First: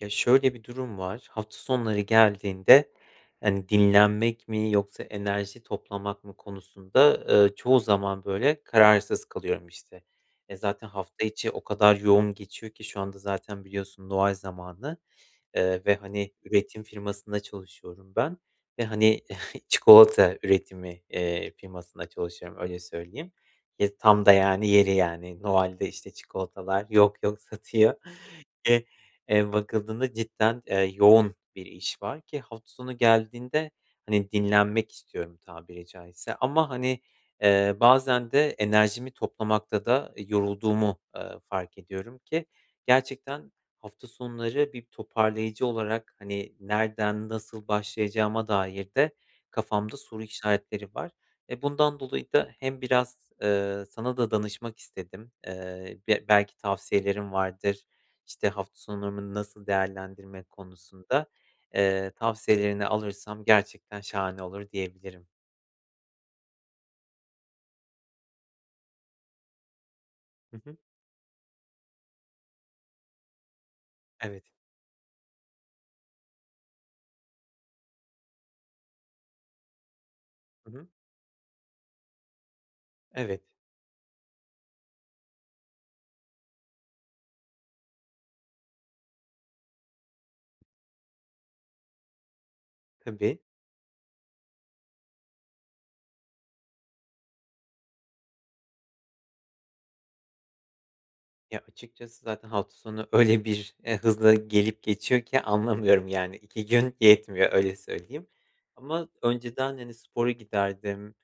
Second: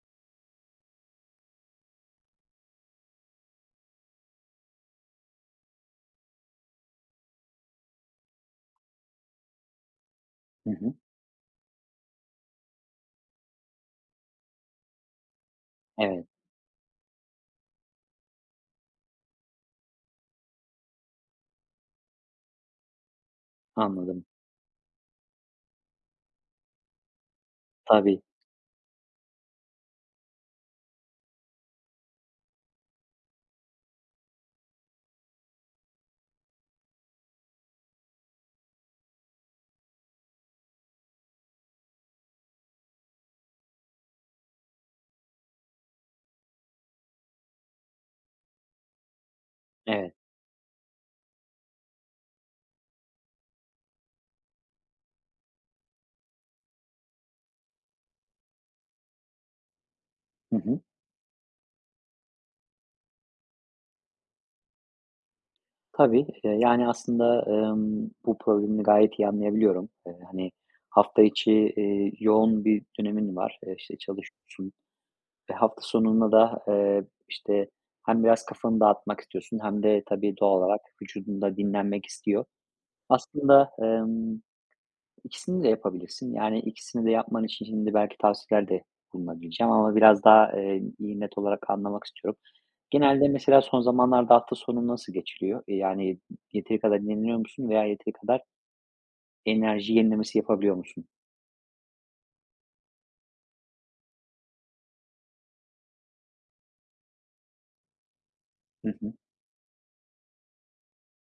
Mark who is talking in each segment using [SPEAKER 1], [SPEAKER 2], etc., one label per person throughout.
[SPEAKER 1] Ya, şöyle bir durum var, hafta sonları geldiğinde, hani, dinlenmek mi yoksa enerji toplamak mı konusunda, ııı, çoğu zaman, böyle, kararsız kalıyorum, işte. E,
[SPEAKER 2] Hı
[SPEAKER 1] zaten
[SPEAKER 2] hı.
[SPEAKER 1] hafta içi o kadar yoğun geçiyor ki, şu anda zaten biliyorsun, Noel zamanı, eee, ve,
[SPEAKER 2] Evet.
[SPEAKER 1] hani, üretim firmasında çalışıyorum ben ve, hani, çikolata üretimi, eee, firmasında çalışıyorum, öyle söyleyeyim. Ye
[SPEAKER 2] Anladım.
[SPEAKER 1] tam da, yani, yeri, yani, Noel'de, işte, çikolatalar yok yok satıyor.
[SPEAKER 2] Tabii.
[SPEAKER 1] E eee, bakıldığında cidden, eee, yoğun bir iş var ki hafta sonu geldiğinde, hani, dinlenmek istiyorum, tabiri caizse. Ama, hani, eee, bazen de enerjimi toplamakta da yorulduğumu, eee, fark ediyorum ki gerçekten hafta sonları bir toparlayıcı olarak, hani, nereden nasıl başlayacağıma dair de kafamda
[SPEAKER 2] Evet.
[SPEAKER 1] soru işaretleri var. E, bundan dolayı da hem biraz, eee, sana da danışmak istedim. Eee, b belki tavsiyelerin vardır, işte, hafta sonumu nasıl değerlendirme
[SPEAKER 2] Hı hı.
[SPEAKER 1] konusunda. Eee, tavsiyelerini alırsam gerçekten şahane olur diyebilirim.
[SPEAKER 2] Tabii. Iıı, yani, aslında, ımm, bu problemini gayet iyi anlayabiliyorum. Iıı, hani,
[SPEAKER 1] Hı hı.
[SPEAKER 2] hafta içi, ııı, yoğun bir dönemin var. Eee, işte
[SPEAKER 1] Evet.
[SPEAKER 2] çalışıyorsun. Ve hafta sonunda da, eee, işte hem biraz kafanı dağıtmak istiyorsun hem de tabii doğal
[SPEAKER 1] Hı
[SPEAKER 2] olarak
[SPEAKER 1] hı.
[SPEAKER 2] vücudun da dinlenmek istiyor.
[SPEAKER 1] Evet.
[SPEAKER 2] Aslında, ımm, 2' sini de yapabilirsin. Yani 2' sini de yapman için şimdi belki tavsiyelerde bulunabileceğim. Ama biraz daha, eee, iyi, net olarak anlamak istiyorum. Genelde,
[SPEAKER 1] Tabii.
[SPEAKER 2] mesela, son zamanlarda hafta sonun nasıl geçiliyor? Yani, yeteri kadar dinleniyor musun? Veya yeteri kadar enerji yenilemesi yapabiliyor musun?
[SPEAKER 1] Ya, açıkçası zaten hafta sonu öyle bir, eee, hızla gelip geçiyor ki anlamıyorum, yani, 2 gün yetmiyor öyle söyleyeyim.
[SPEAKER 2] Hı
[SPEAKER 1] Ama
[SPEAKER 2] hı.
[SPEAKER 1] önceden, hani, spora giderdim,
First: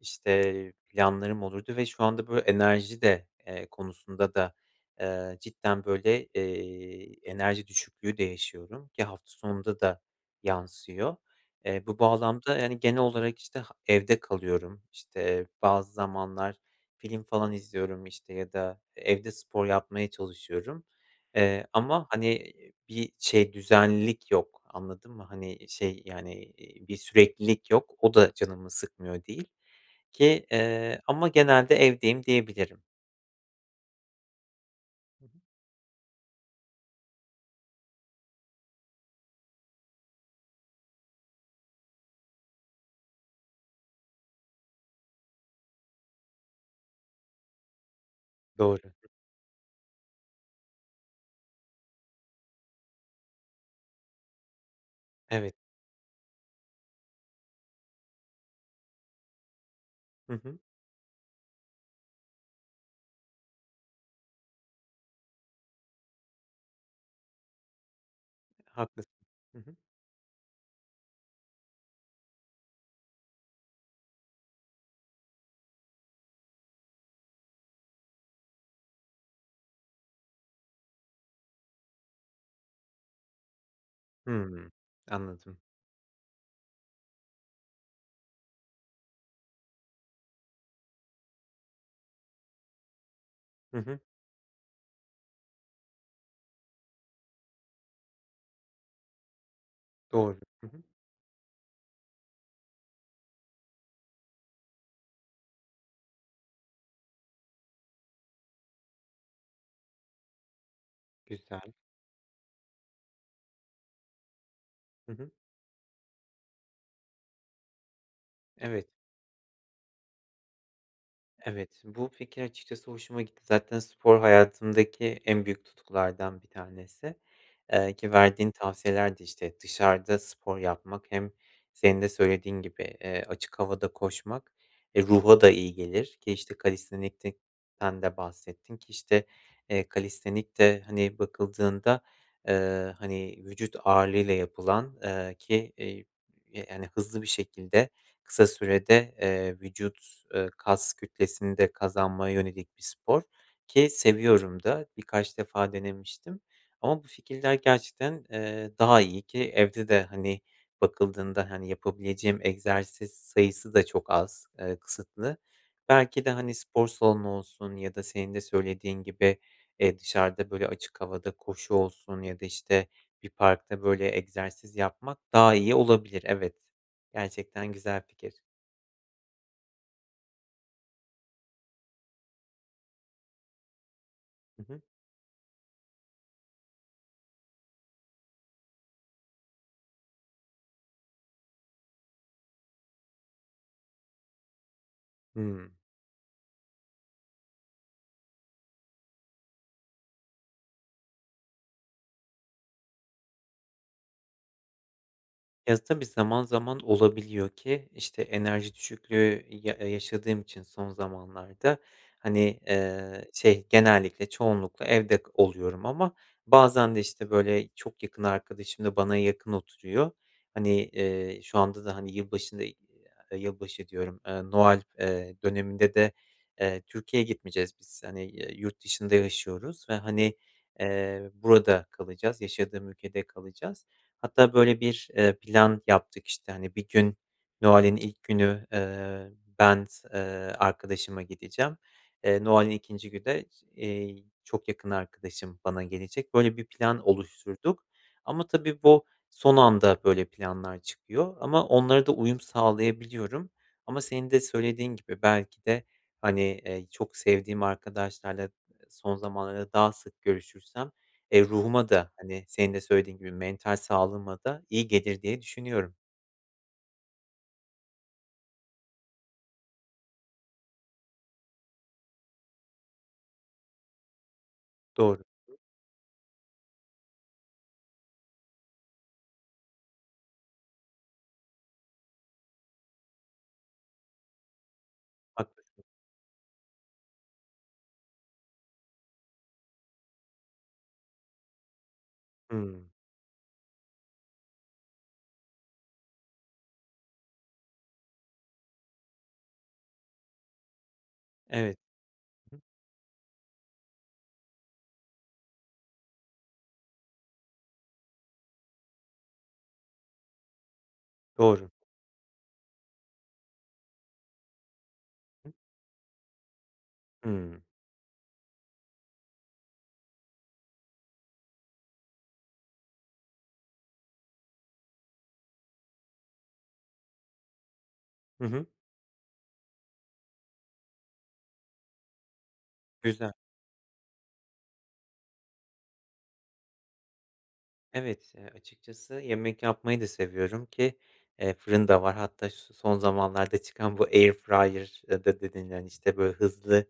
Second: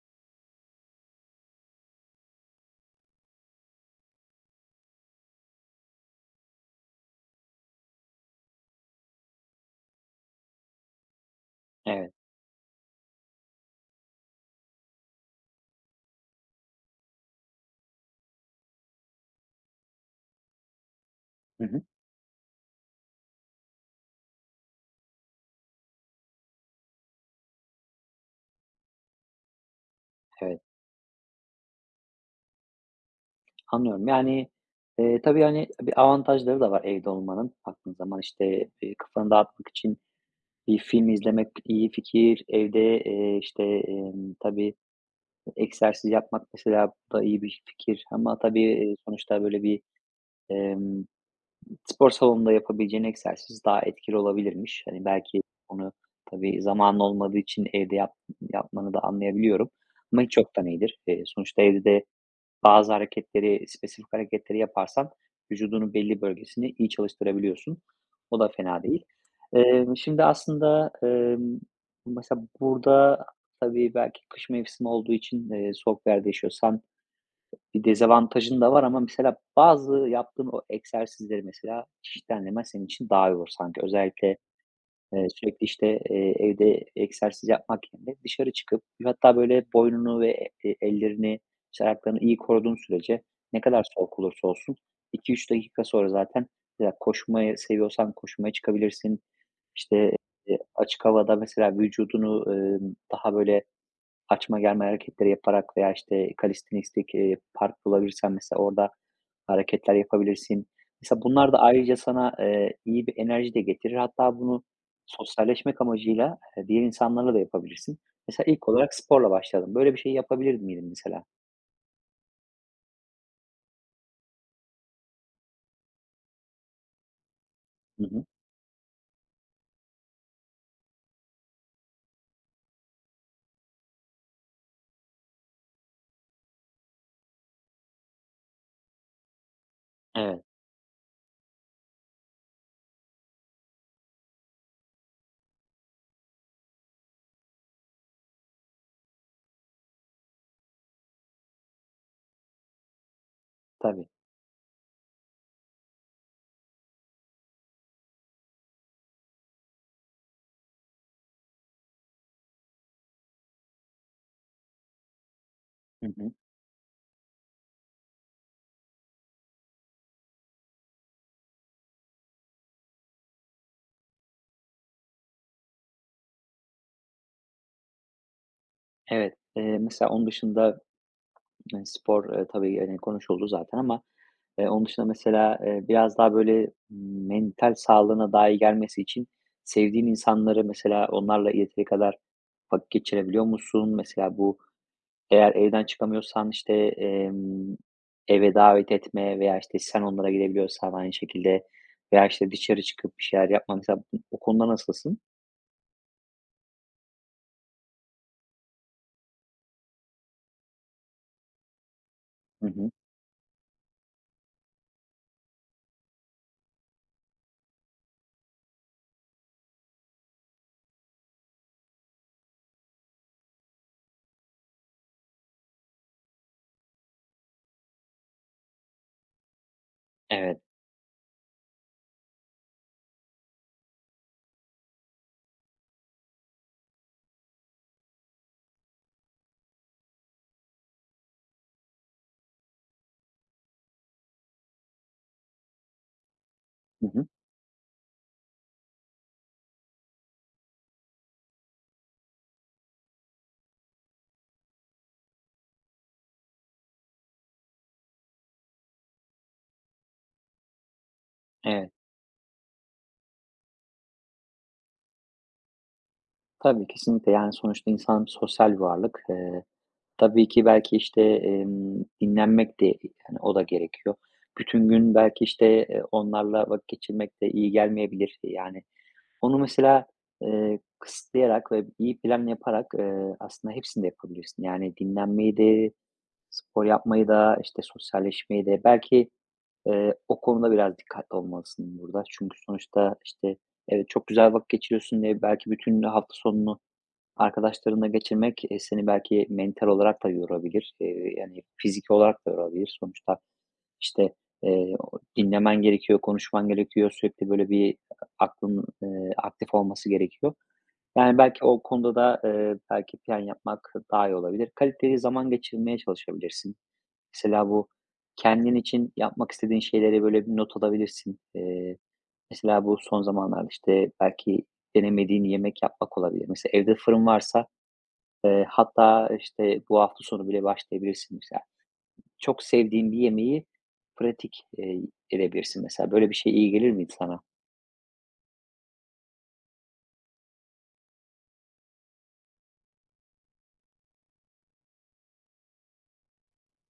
[SPEAKER 1] işte, planlarım olurdu ve şu anda böyle enerji de, eee, konusunda da, eee, cidden böyle, eee, enerji düşüklüğü de yaşıyorum ki hafta sonunda da yansıyor. Eee, bu
[SPEAKER 2] Evet.
[SPEAKER 1] bağlamda, yani, genel olarak işte h evde kalıyorum, işte bazı zamanlar film falan izliyorum, işte, ya da evde spor yapmaya çalışıyorum.
[SPEAKER 2] Hı
[SPEAKER 1] Eee,
[SPEAKER 2] hı.
[SPEAKER 1] ama, hani, bir şey, düzenlilik yok anladın mı? Hani, şey, yani, eee, bir süreklilik yok. O da canımı sıkmıyor değil ki,
[SPEAKER 2] Evet.
[SPEAKER 1] eee, ama genelde evdeyim diyebilirim.
[SPEAKER 2] Anlıyorum. Yani, eee, tabii, hani, bir avantajları da var evde olmanın, baktığın zaman. İşte, eee, kafanı dağıtmak için bir film izlemek iyi fikir. Evde, eee, işte, emm, tabii, egzersiz yapmak, mesela, bu da iyi bir fikir. Ama, tabii,
[SPEAKER 1] Doğru.
[SPEAKER 2] eee, sonuçta, böyle, bir, emm, spor salonunda yapabileceğin egzersiz daha etkili olabilirmiş. Hani, belki
[SPEAKER 1] Evet.
[SPEAKER 2] onu, tabii, zamanın olmadığı için evde yap yapmanı da anlayabiliyorum. Ama
[SPEAKER 1] Hı
[SPEAKER 2] hiç
[SPEAKER 1] hı.
[SPEAKER 2] yoktan iyidir. Eee, sonuçta evde de bazı hareketleri, spesifik hareketleri yaparsan vücudunun belli bölgesini iyi çalıştırabiliyorsun. O da fena değil.
[SPEAKER 1] Haklısın. Hı hı.
[SPEAKER 2] Emm, şimdi aslında, emm, mesela burada, tabii, belki kış mevsimi olduğu için, eee, soğuk yerde yaşıyorsan bir dezavantajın da var ama, mesela, bazı yaptığın o egzersizleri, mesela, çeşitlendirmen senin için daha iyi olur sanki. Özellikle,
[SPEAKER 1] Hıı.
[SPEAKER 2] eee,
[SPEAKER 1] Anladım.
[SPEAKER 2] sürekli, işte, eee, evde egzersiz yapmak yerine dışarı çıkıp, hatta, böyle, boynunu ve e ellerini, işte, ayaklarını iyi koruduğun sürece ne
[SPEAKER 1] Hı
[SPEAKER 2] kadar
[SPEAKER 1] hı.
[SPEAKER 2] soğuk olursa olsun 2-3 dakika sonra zaten ya, koşmayı seviyorsan koşmaya çıkabilirsin. İşte,
[SPEAKER 1] Doğru.
[SPEAKER 2] eee,
[SPEAKER 1] Hı hı.
[SPEAKER 2] açık havada, mesela, vücudunu, emm, daha, böyle, açma, germe hareketleri yaparak veya, işte, kalistenistik, eee, park bulabilirsen, mesela, orada hareketler yapabilirsin. Mesela, bunlar da
[SPEAKER 1] Güzel.
[SPEAKER 2] ayrıca sana, eee, iyi bir enerji de getirir. Hatta, bunu
[SPEAKER 1] Hı hı.
[SPEAKER 2] sosyalleşmek amacıyla, eee, diğer insanlarla da yapabilirsin. Mesela, ilk
[SPEAKER 1] Evet.
[SPEAKER 2] olarak sporla başladın. Böyle bir şeyi yapabilir miydin, mesela?
[SPEAKER 1] Evet, bu fikir açıkçası hoşuma gitti. Zaten spor hayatımdaki en büyük tutkulardan bir tanesi. Eee,
[SPEAKER 2] Hı
[SPEAKER 1] ki
[SPEAKER 2] hı.
[SPEAKER 1] verdiğin tavsiyelerde, işte, dışarıda spor yapmak, hem senin de söylediğin gibi, eee, açık havada koşmak, eee, ruha da iyi gelir ki, işte, kalistenik'ten de bahsettin ki, işte, eee,
[SPEAKER 2] Evet.
[SPEAKER 1] kalistenikte, hani, bakıldığında, eee, hani, vücut ağırlığıyla yapılan, eee, ki, eee, hani, hızlı bir şekilde, kısa sürede, eee, vücut, eee, kas kütlesini de kazanmaya yönelik bir spor ki
[SPEAKER 2] Tabii.
[SPEAKER 1] seviyorum da, birkaç defa denemiştim. Ama bu fikirler gerçekten, eee, daha iyi ki evde de, hani, bakıldığında, hani, yapabileceğim egzersiz sayısı da çok az, eee, kısıtlı.
[SPEAKER 2] Hı
[SPEAKER 1] Belki de,
[SPEAKER 2] hı.
[SPEAKER 1] hani, spor salonu olsun ya da senin de söylediğin gibi, eee, dışarıda, böyle, açık havada koşu olsun ya da, işte, bir parkta, böyle, egzersiz yapmak daha iyi olabilir, evet. Gerçekten güzel fikir.
[SPEAKER 2] Evet, eee, mesela, onun dışında, hani, spor, eee, tabii, eee, konuşuldu zaten ama,
[SPEAKER 1] Hı
[SPEAKER 2] eee,
[SPEAKER 1] hı.
[SPEAKER 2] onun dışında, mesela, eee, biraz daha, böyle, mental sağlığına daha iyi gelmesi için sevdiğin insanları, mesela, onlarla yeteri kadar vakit geçirebiliyor musun? Mesela, bu, eğer
[SPEAKER 1] Hı.
[SPEAKER 2] evden çıkamıyorsan, işte, emm, eve davet etme veya, işte, sen onlara gidebiliyorsan aynı şekilde veya, işte, dışarı çıkıp bir şeyler yapma, mesela. Bu o konuda nasılsın?
[SPEAKER 1] Ya tabii zaman zaman olabiliyor ki, işte enerji düşüklüğü ya yaşadığım için son zamanlarda hani,
[SPEAKER 2] Hı hı.
[SPEAKER 1] eee, şey genellikle, çoğunlukla evde oluyorum ama bazen de işte, böyle, çok yakın arkadaşım da bana yakın oturuyor. Hani, eee, şu anda da hani yılbaşında, eee, yılbaşı diyorum, eee, Noel, eee, döneminde de, eee, Türkiye'ye gitmeyeceğiz biz. Hani ya yurt dışında yaşıyoruz ve hani,
[SPEAKER 2] Evet.
[SPEAKER 1] eee, burada kalacağız, yaşadığım ülkede kalacağız. Hatta böyle 1 eee, plan yaptık. İşte hani 1 gün, Noel'in ilk günü, eee, ben s eee, arkadaşıma gideceğim. Eee, Noel'in 2'nci günü de, iii, çok yakın arkadaşım bana gelecek. Böyle bir
[SPEAKER 2] Hı
[SPEAKER 1] plan
[SPEAKER 2] hı.
[SPEAKER 1] oluşturduk ama tabii bu son anda böyle planlar çıkıyor ama onlara da uyum sağlayabiliyorum. Ama senin de söylediğin gibi belki de, hani, eee, çok sevdiğim arkadaşlarla, eee, son zamanlarda daha sık görüşürsem, eee, ruhuma
[SPEAKER 2] Evet.
[SPEAKER 1] da, hani, senin de söylediğin gibi mental sağlığıma da iyi gelir diye düşünüyorum.
[SPEAKER 2] Tabii. Kesinlikle. Yani, sonuçta insan sosyal bir varlık. Eee, tabii ki, belki, işte, emm, dinlenmek de, eee, hani, o da gerekiyor. Bütün gün,
[SPEAKER 1] Doğru.
[SPEAKER 2] belki, işte, eee, onlarla vakit geçirmek de iyi gelmeyebilir. E, yani, onu mesela, eee, kısıtlayarak ve iyi plan yaparak, eee, aslında hepsini de yapabilirsin. Yani, dinlenmeyi
[SPEAKER 1] Haklısın.
[SPEAKER 2] de, spor yapmayı da, işte, sosyalleşmeyi de. Belki, eee, o konuda biraz dikkatli olmalısın burada. Çünkü,
[SPEAKER 1] Hımm.
[SPEAKER 2] sonuçta, işte, evet, çok güzel vakit geçiriyorsun diye belki bütün hafta sonunu arkadaşlarınla geçirmek, eee, seni belki mental olarak da yorabilir. Eee, yani,
[SPEAKER 1] Evet.
[SPEAKER 2] fiziki olarak da
[SPEAKER 1] [unintelligible]
[SPEAKER 2] yorabilir, sonuçta. İşte, eee, o dinlemen gerekiyor, konuşman gerekiyor, sürekli, böyle, bir aklının, eee, aktif olması gerekiyor. Yani, belki
[SPEAKER 1] Doğru.
[SPEAKER 2] o konuda da, eee, belki plan yapmak daha iyi olabilir. Kaliteli zaman geçirmeye çalışabilirsin.
[SPEAKER 1] Hımm.
[SPEAKER 2] Mesela, bu, kendin için yapmak istediğin şeyleri, böyle, bir not alabilirsin. Eee, mesela, bu son zamanlarda, işte, belki denemediğin yemek yapmak olabilir. Mesela, evde fırın varsa,
[SPEAKER 1] Hı
[SPEAKER 2] eee,
[SPEAKER 1] hı.
[SPEAKER 2] hatta, işte, bu hafta sonu bile başlayabilirsin, mesela. Çok sevdiğin bir
[SPEAKER 1] Güzel.
[SPEAKER 2] yemeği pratik, eee, edebilirsin, mesela. Böyle bir şey iyi gelir miydi sana?
[SPEAKER 1] Evet, eee, açıkçası yemek yapmayı da seviyorum ki, eee, fırın da var. Hatta, şu son zamanlarda çıkan bu air fryer'da dedin, hani, işte, böyle, hızlı,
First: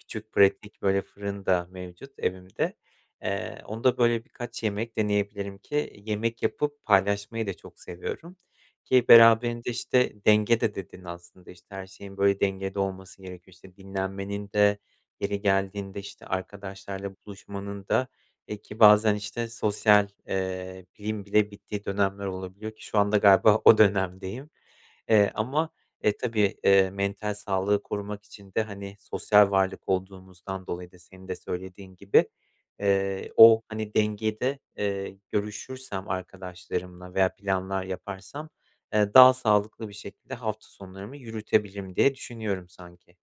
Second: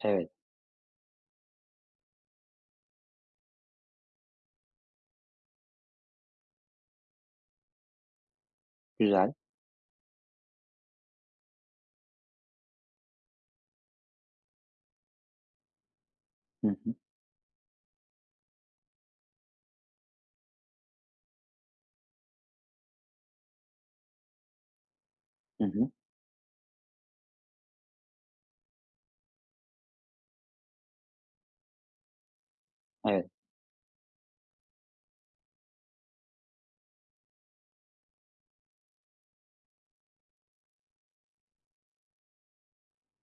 [SPEAKER 2] Evet.
[SPEAKER 1] pratik, böyle, fırın da mevcut evimde. Eee, onda, böyle, birkaç yemek deneyebilirim ki yemek yapıp paylaşmayı da çok seviyorum ki
[SPEAKER 2] Güzel.
[SPEAKER 1] beraberinde, işte, denge de dedin aslında. İşte, her şeyin, böyle, dengede olması gerekiyor. İşte, dinlenmenin de yeri geldiğinde, işte,
[SPEAKER 2] Hı hı.
[SPEAKER 1] arkadaşlarla buluşmanın da, eee, ki bazen, işte, sosyal eee, liğim bile bittiği dönemler olabiliyor ki şu anda galiba o dönemdeyim. Eee,
[SPEAKER 2] Hı
[SPEAKER 1] ama,
[SPEAKER 2] hı.
[SPEAKER 1] e, tabii, eee, mental sağlığı korumak için de, hani, sosyal varlık olduğumuzdan dolayı da senin de söylediğin gibi,
[SPEAKER 2] Evet.
[SPEAKER 1] eee, o, hani, dengede, eee, görüşürsem arkadaşlarımla veya planlar yaparsam, eee, daha sağlıklı bir şekilde hafta sonlarımı yürütebilirim diye düşünüyorum, sanki.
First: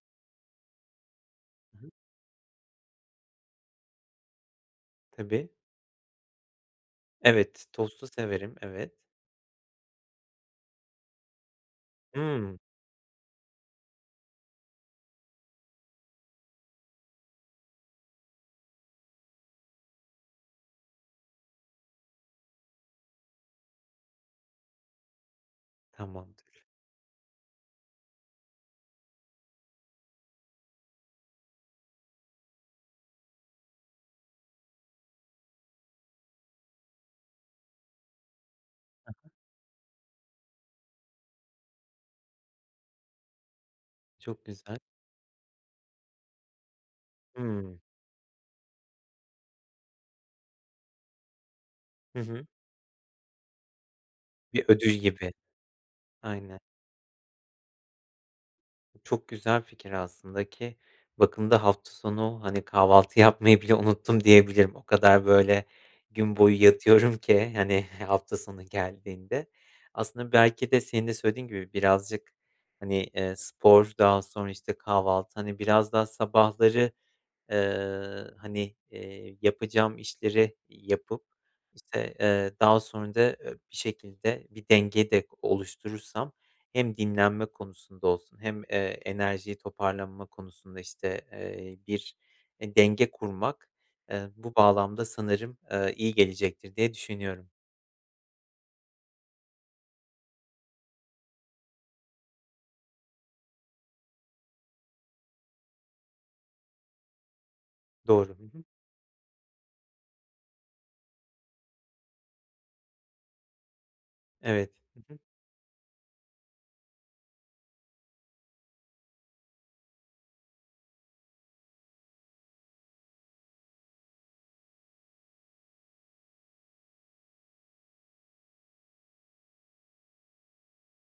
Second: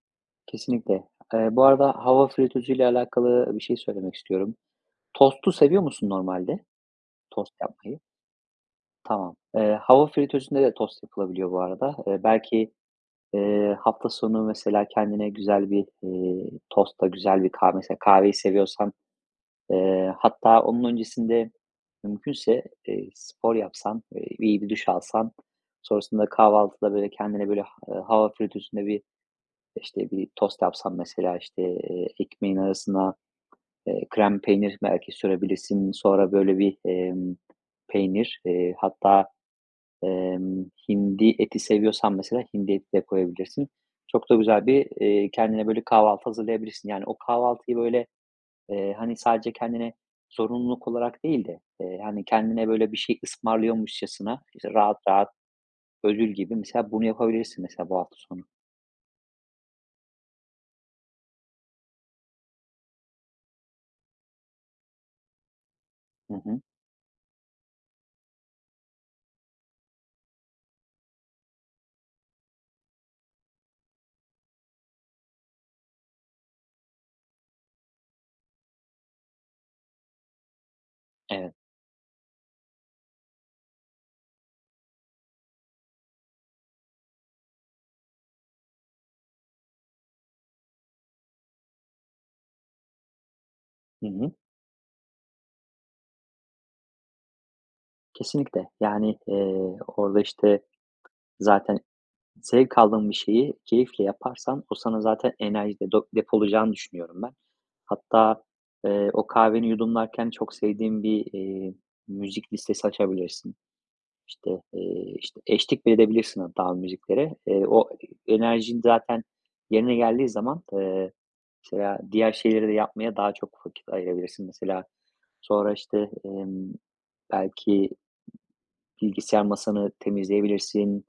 [SPEAKER 2] Kesinlikle. Eee, bu
[SPEAKER 1] Hı hı.
[SPEAKER 2] arada, hava fritözüyle alakalı e bir şey söylemek istiyorum.
[SPEAKER 1] Tabii.
[SPEAKER 2] Tostu seviyor musun normalde? Tost
[SPEAKER 1] Evet,
[SPEAKER 2] yapmayı.
[SPEAKER 1] tostu severim. Evet.
[SPEAKER 2] Tamam. Eee, hava fritözünde de tost yapılabiliyor, bu arada. Eee,
[SPEAKER 1] Hımm.
[SPEAKER 2] belki, eee, hafta sonu, mesela, kendine güzel bir, eee, tostla, güzel bir kahve mesela, kahveyi seviyorsan eee, hatta onun öncesinde mümkünse, eee, spor yapsan, eee, bi bir duş alsan. Sonrasında
[SPEAKER 1] Tamamdır.
[SPEAKER 2] kahvaltıda, böyle, kendine, böyle, ha hava fritözünde bir, işte, bir tost yapsan, mesela, işte, eee, ekmeğin arasına, eee, krem peynir belki sürebilirsin. Sonra, böyle, bir, emm, peynir, eee,
[SPEAKER 1] Hı
[SPEAKER 2] hatta,
[SPEAKER 1] hı.
[SPEAKER 2] emm, hindi eti seviyorsan mesela hindi eti de koyabilirsin. Çok da
[SPEAKER 1] Çok
[SPEAKER 2] güzel
[SPEAKER 1] güzel.
[SPEAKER 2] bir, eee, kendine böyle kahvaltı hazırlayabilirsin. Yani, o kahvaltıyı,
[SPEAKER 1] Hımm.
[SPEAKER 2] böyle, eee, hani, sadece kendine zorunluluk olarak değil de, eee,
[SPEAKER 1] Hı
[SPEAKER 2] hani,
[SPEAKER 1] hı.
[SPEAKER 2] kendine, böyle, bir şey ısmarlıyormuşcasına,
[SPEAKER 1] Bir
[SPEAKER 2] işte,
[SPEAKER 1] ödül
[SPEAKER 2] rahat, rahat
[SPEAKER 1] gibi.
[SPEAKER 2] ödül gibi,
[SPEAKER 1] Aynen.
[SPEAKER 2] mesela, bunu yapabilirsin, mesela, bu hafta sonu.
[SPEAKER 1] Bu çok güzel fikir aslında ki bakımda hafta sonu, hani, kahvaltı yapmayı bile unuttum diyebilirim. O kadar, böyle,
[SPEAKER 2] Hı
[SPEAKER 1] gün
[SPEAKER 2] hı.
[SPEAKER 1] boyu yatıyorum ki, hani, hafta sonu geldiğinde. Aslında belki de senin de söylediğin gibi birazcık, hani, eee, spor daha sonra, işte, kahvaltı, hani, biraz daha sabahları, eee, hani, eee, yapacağım işleri yapıp,
[SPEAKER 2] Evet.
[SPEAKER 1] işte, eee, daha sonra da, eee, bir şekilde bir denge de o oluşturursam hem dinlenme konusunda olsun hem, eee, enerjiyi toparlanma konusunda, işte, eee, bir denge kurmak,
[SPEAKER 2] Hı
[SPEAKER 1] eee,
[SPEAKER 2] hı.
[SPEAKER 1] bu bağlamda sanırım, aaa, iyi gelecektir diye düşünüyorum.
[SPEAKER 2] Kesinlikle. Yani, eee, orada, işte, zaten zevk aldığın bir şeyi keyifle yaparsan o sana zaten enerji de do depolayacağını düşünüyorum ben.
[SPEAKER 1] Doğru.
[SPEAKER 2] Hatta,
[SPEAKER 1] Hı hı.
[SPEAKER 2] eee, o kahveni yudumlarken çok sevdiğin bir, eee, müzik listesi açabilirsin. İşte,
[SPEAKER 1] Evet. Hı
[SPEAKER 2] eee,
[SPEAKER 1] hı.
[SPEAKER 2] işte, eşlik bile edebilirsin hatta o müziklere. Eee, o e enerjin zaten yerine geldiği zaman, eee, mesela diğer şeyleri de yapmaya daha çok vakit ayırabilirsin. Mesela sonra, işte, emm, belki bilgisayar masanı temizleyebilirsin.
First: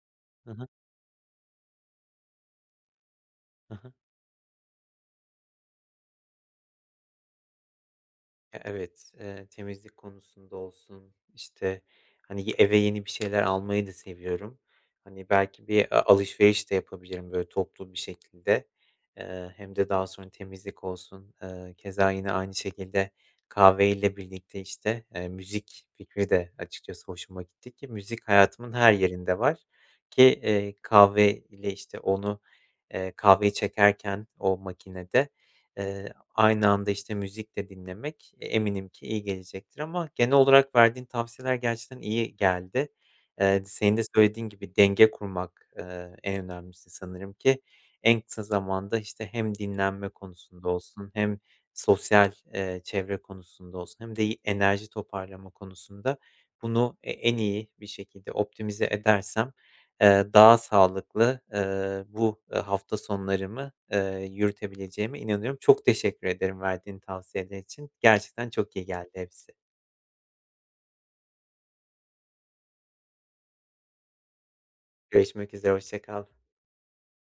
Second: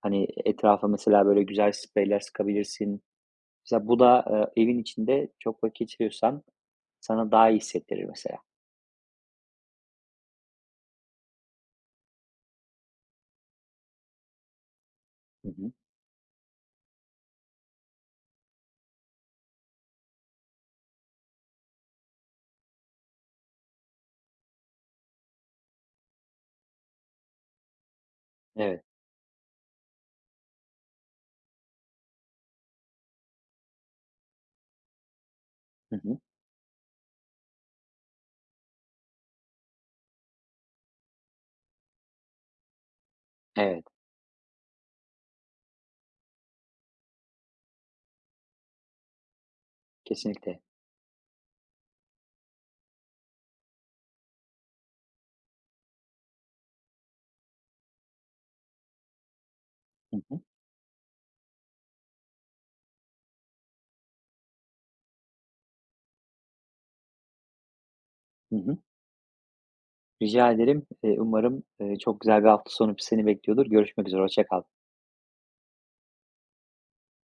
[SPEAKER 2] Hani,
[SPEAKER 1] Hı hı.
[SPEAKER 2] etrafa, mesela, böyle, güzel spreyler sıkabilirsin.
[SPEAKER 1] Hı
[SPEAKER 2] Mesela
[SPEAKER 1] hı.
[SPEAKER 2] bu da, eee, evin içinde çok vakit geçiriyorsan, sana daha iyi hissettirir mesela.
[SPEAKER 1] E evet. Eee, temizlik konusunda olsun, işte, hani, y eve yeni bir şeyler almayı da seviyorum. Hani,
[SPEAKER 2] Hı
[SPEAKER 1] belki
[SPEAKER 2] hı.
[SPEAKER 1] bir a alışveriş de yapabilirim, böyle, toplu bir şekilde. Eee, hem de daha sonra temizlik olsun, eee, keza yine aynı şekilde kahveyle birlikte, işte, eee, müzik fikri de açıkçası hoşuma gitti ki müzik hayatımın
[SPEAKER 2] Evet.
[SPEAKER 1] her yerinde var. Ki, eee, kahve ile, işte, onu, eee, kahveyi çekerken o makinede,
[SPEAKER 2] Hı
[SPEAKER 1] eee,
[SPEAKER 2] hı.
[SPEAKER 1] aynı anda, işte, müzik de dinlemek, eee, eminim ki iyi gelecektir ama genel olarak verdiğin tavsiyeler gerçekten iyi geldi. Eee, t
[SPEAKER 2] Evet.
[SPEAKER 1] senin de söylediğin gibi, denge kurmak, eee, en önemlisi sanırım ki. En kısa zamanda, işte, hem dinlenme
[SPEAKER 2] Kesinlikle.
[SPEAKER 1] konusunda olsun hem sosyal, eee, çevre konusunda olsun hem de i enerji toparlama konusunda bunu e en iyi bir şekilde optimize edersem,
[SPEAKER 2] Hı
[SPEAKER 1] eee,
[SPEAKER 2] hı.
[SPEAKER 1] daha sağlıklı, ııı, bu, eee, hafta sonlarımı, eee, yürütebileceğime inanıyorum. Çok teşekkür ederim verdiğin tavsiyeler için. Gerçekten
[SPEAKER 2] Hı
[SPEAKER 1] çok
[SPEAKER 2] hı.
[SPEAKER 1] iyi geldi hepsi.
[SPEAKER 2] Rica ederim. Eee, umarım, eee, çok güzel bir hafta sonu pi seni bekliyordur. Görüşmek üzere. Hoşça kal.
[SPEAKER 1] Görüşmek üzere. Hoşça kal.